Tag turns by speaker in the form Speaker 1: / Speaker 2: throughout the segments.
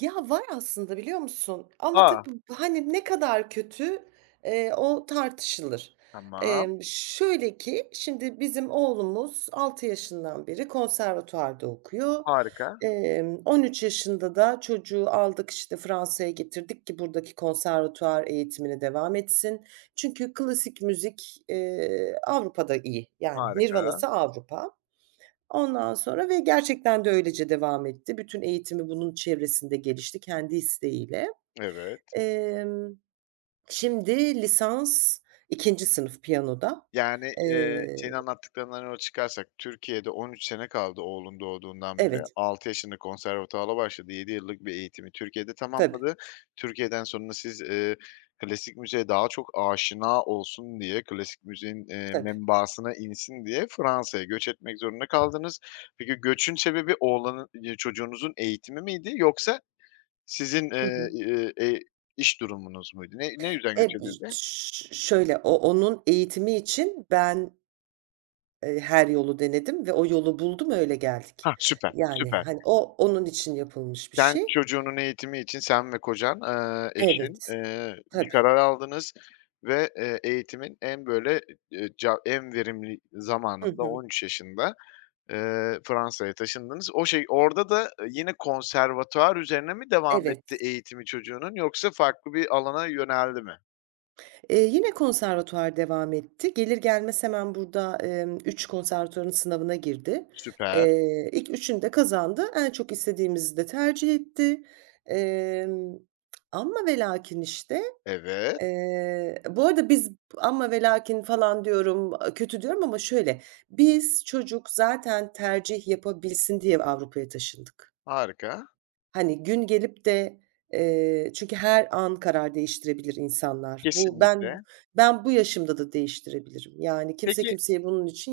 Speaker 1: Ya, var aslında biliyor musun? Ama tabii
Speaker 2: A!
Speaker 1: b hani ne kadar kötü, eee, o tartışılır.
Speaker 2: Tamam.
Speaker 1: Emm, şöyle ki şimdi bizim oğlumuz 6 yaşından beri konservatuvarda okuyor.
Speaker 2: Harika!
Speaker 1: Emm, 13 yaşında da çocuğu aldık, işte, Fransa’ya getirdik ki buradaki konservatuvar eğitimine devam etsin. Çünkü klasik müzik, eee, Avrupa’da iyi. Yani
Speaker 2: Harika!
Speaker 1: nirvanası Avrupa. Ondan sonra ve gerçekten de öylece devam etti. Bütün eğitimi bunun çevresinde gelişti kendi isteğiyle.
Speaker 2: Evet.
Speaker 1: Emm, şimdi lisans 2. sınıf piyanoda,
Speaker 2: Yani, eee,
Speaker 1: eee
Speaker 2: senin anlattıklarından yola çıkarsak Türkiye’de 13 sene kaldı oğlun doğduğundan beri.
Speaker 1: Evet.
Speaker 2: 6 yaşında konservatuvara başladı, 7 yıllık bir eğitimi Türkiye’de
Speaker 1: Tabii.
Speaker 2: tamamladı. Türkiye’den sonra siz, ııı, klasik müziğe daha çok aşina olsun diye, klasik müziğin, eee,
Speaker 1: Tabii.
Speaker 2: membasına insin diye Fransa’ya göç etmek zorunda kaldınız. Peki, göçün sebebi oğlanın ya çocuğunuzun eğitimi miydi yoksa sizin,
Speaker 1: Hı
Speaker 2: ııı,
Speaker 1: hı.
Speaker 2: ııı, eee, iş durumunuz muydu? Ne ne yüzden göç
Speaker 1: [unintelligible]
Speaker 2: edildi?
Speaker 1: Ş şöyle o onun eğitimi için ben eee, her yolu denedim ve o yolu buldum, öyle geldik.
Speaker 2: Hah, süper,
Speaker 1: Yani,
Speaker 2: süper.
Speaker 1: hani, o, onun için yapılmış bir
Speaker 2: Sen
Speaker 1: şey.
Speaker 2: çocuğunun eğitimi için sen ve kocan, eee, eşin,
Speaker 1: Evet.
Speaker 2: eee, bir
Speaker 1: Tabii.
Speaker 2: karar aldınız ve, eee, eğitimin en böyle e e ca en verimli
Speaker 1: Hı
Speaker 2: zamanında, on
Speaker 1: hı.
Speaker 2: üç yaşında, ııı, Fransa’ya taşındınız. O şey, orada da yine konservatuvar üzerine mi devam
Speaker 1: Evet.
Speaker 2: etti eğitimi çocuğunun yoksa farklı bir alana yöneldi mi?
Speaker 1: Eee, yine konservatuvar devam etti. Gelir gelmez hemen burada, emm, 3 konservatuvarın sınavına girdi.
Speaker 2: Süper.
Speaker 1: Eee, ilk 3'ünü de kazandı. En çok istediğimizi de tercih etti. Emm, amma velakin işte,
Speaker 2: Evet.
Speaker 1: eee Bu arada biz "amma velakin" falan diyorum, kötü diyorum ama şöyle, biz çocuk zaten tercih yapabilsin diye Avrupa’ya taşındık.
Speaker 2: Harika!
Speaker 1: Hani gün gelip de, eee, çünkü her an karar değiştirebilir insanlar. Bu ben
Speaker 2: Kesinlikle!
Speaker 1: ben bu yaşımda da değiştirebilirim. Yani kimse
Speaker 2: Peki
Speaker 1: kimseyi bunun için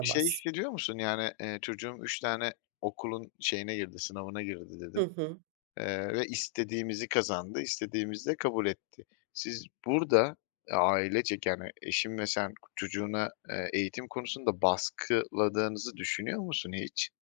Speaker 2: şey hissediyor musun yani, eee, çocuğum 3 tane okulun şeyine girdi, sınavına girdi
Speaker 1: Hı
Speaker 2: dedin,
Speaker 1: hı.
Speaker 2: eee, ve istediğimizi kazandı, istediğimizi de kabul etti. Siz burada ailecek yani eşin ve sen çocuğuna, eee, eğitim konusunda baskıladığınızı düşünüyor musun hiç?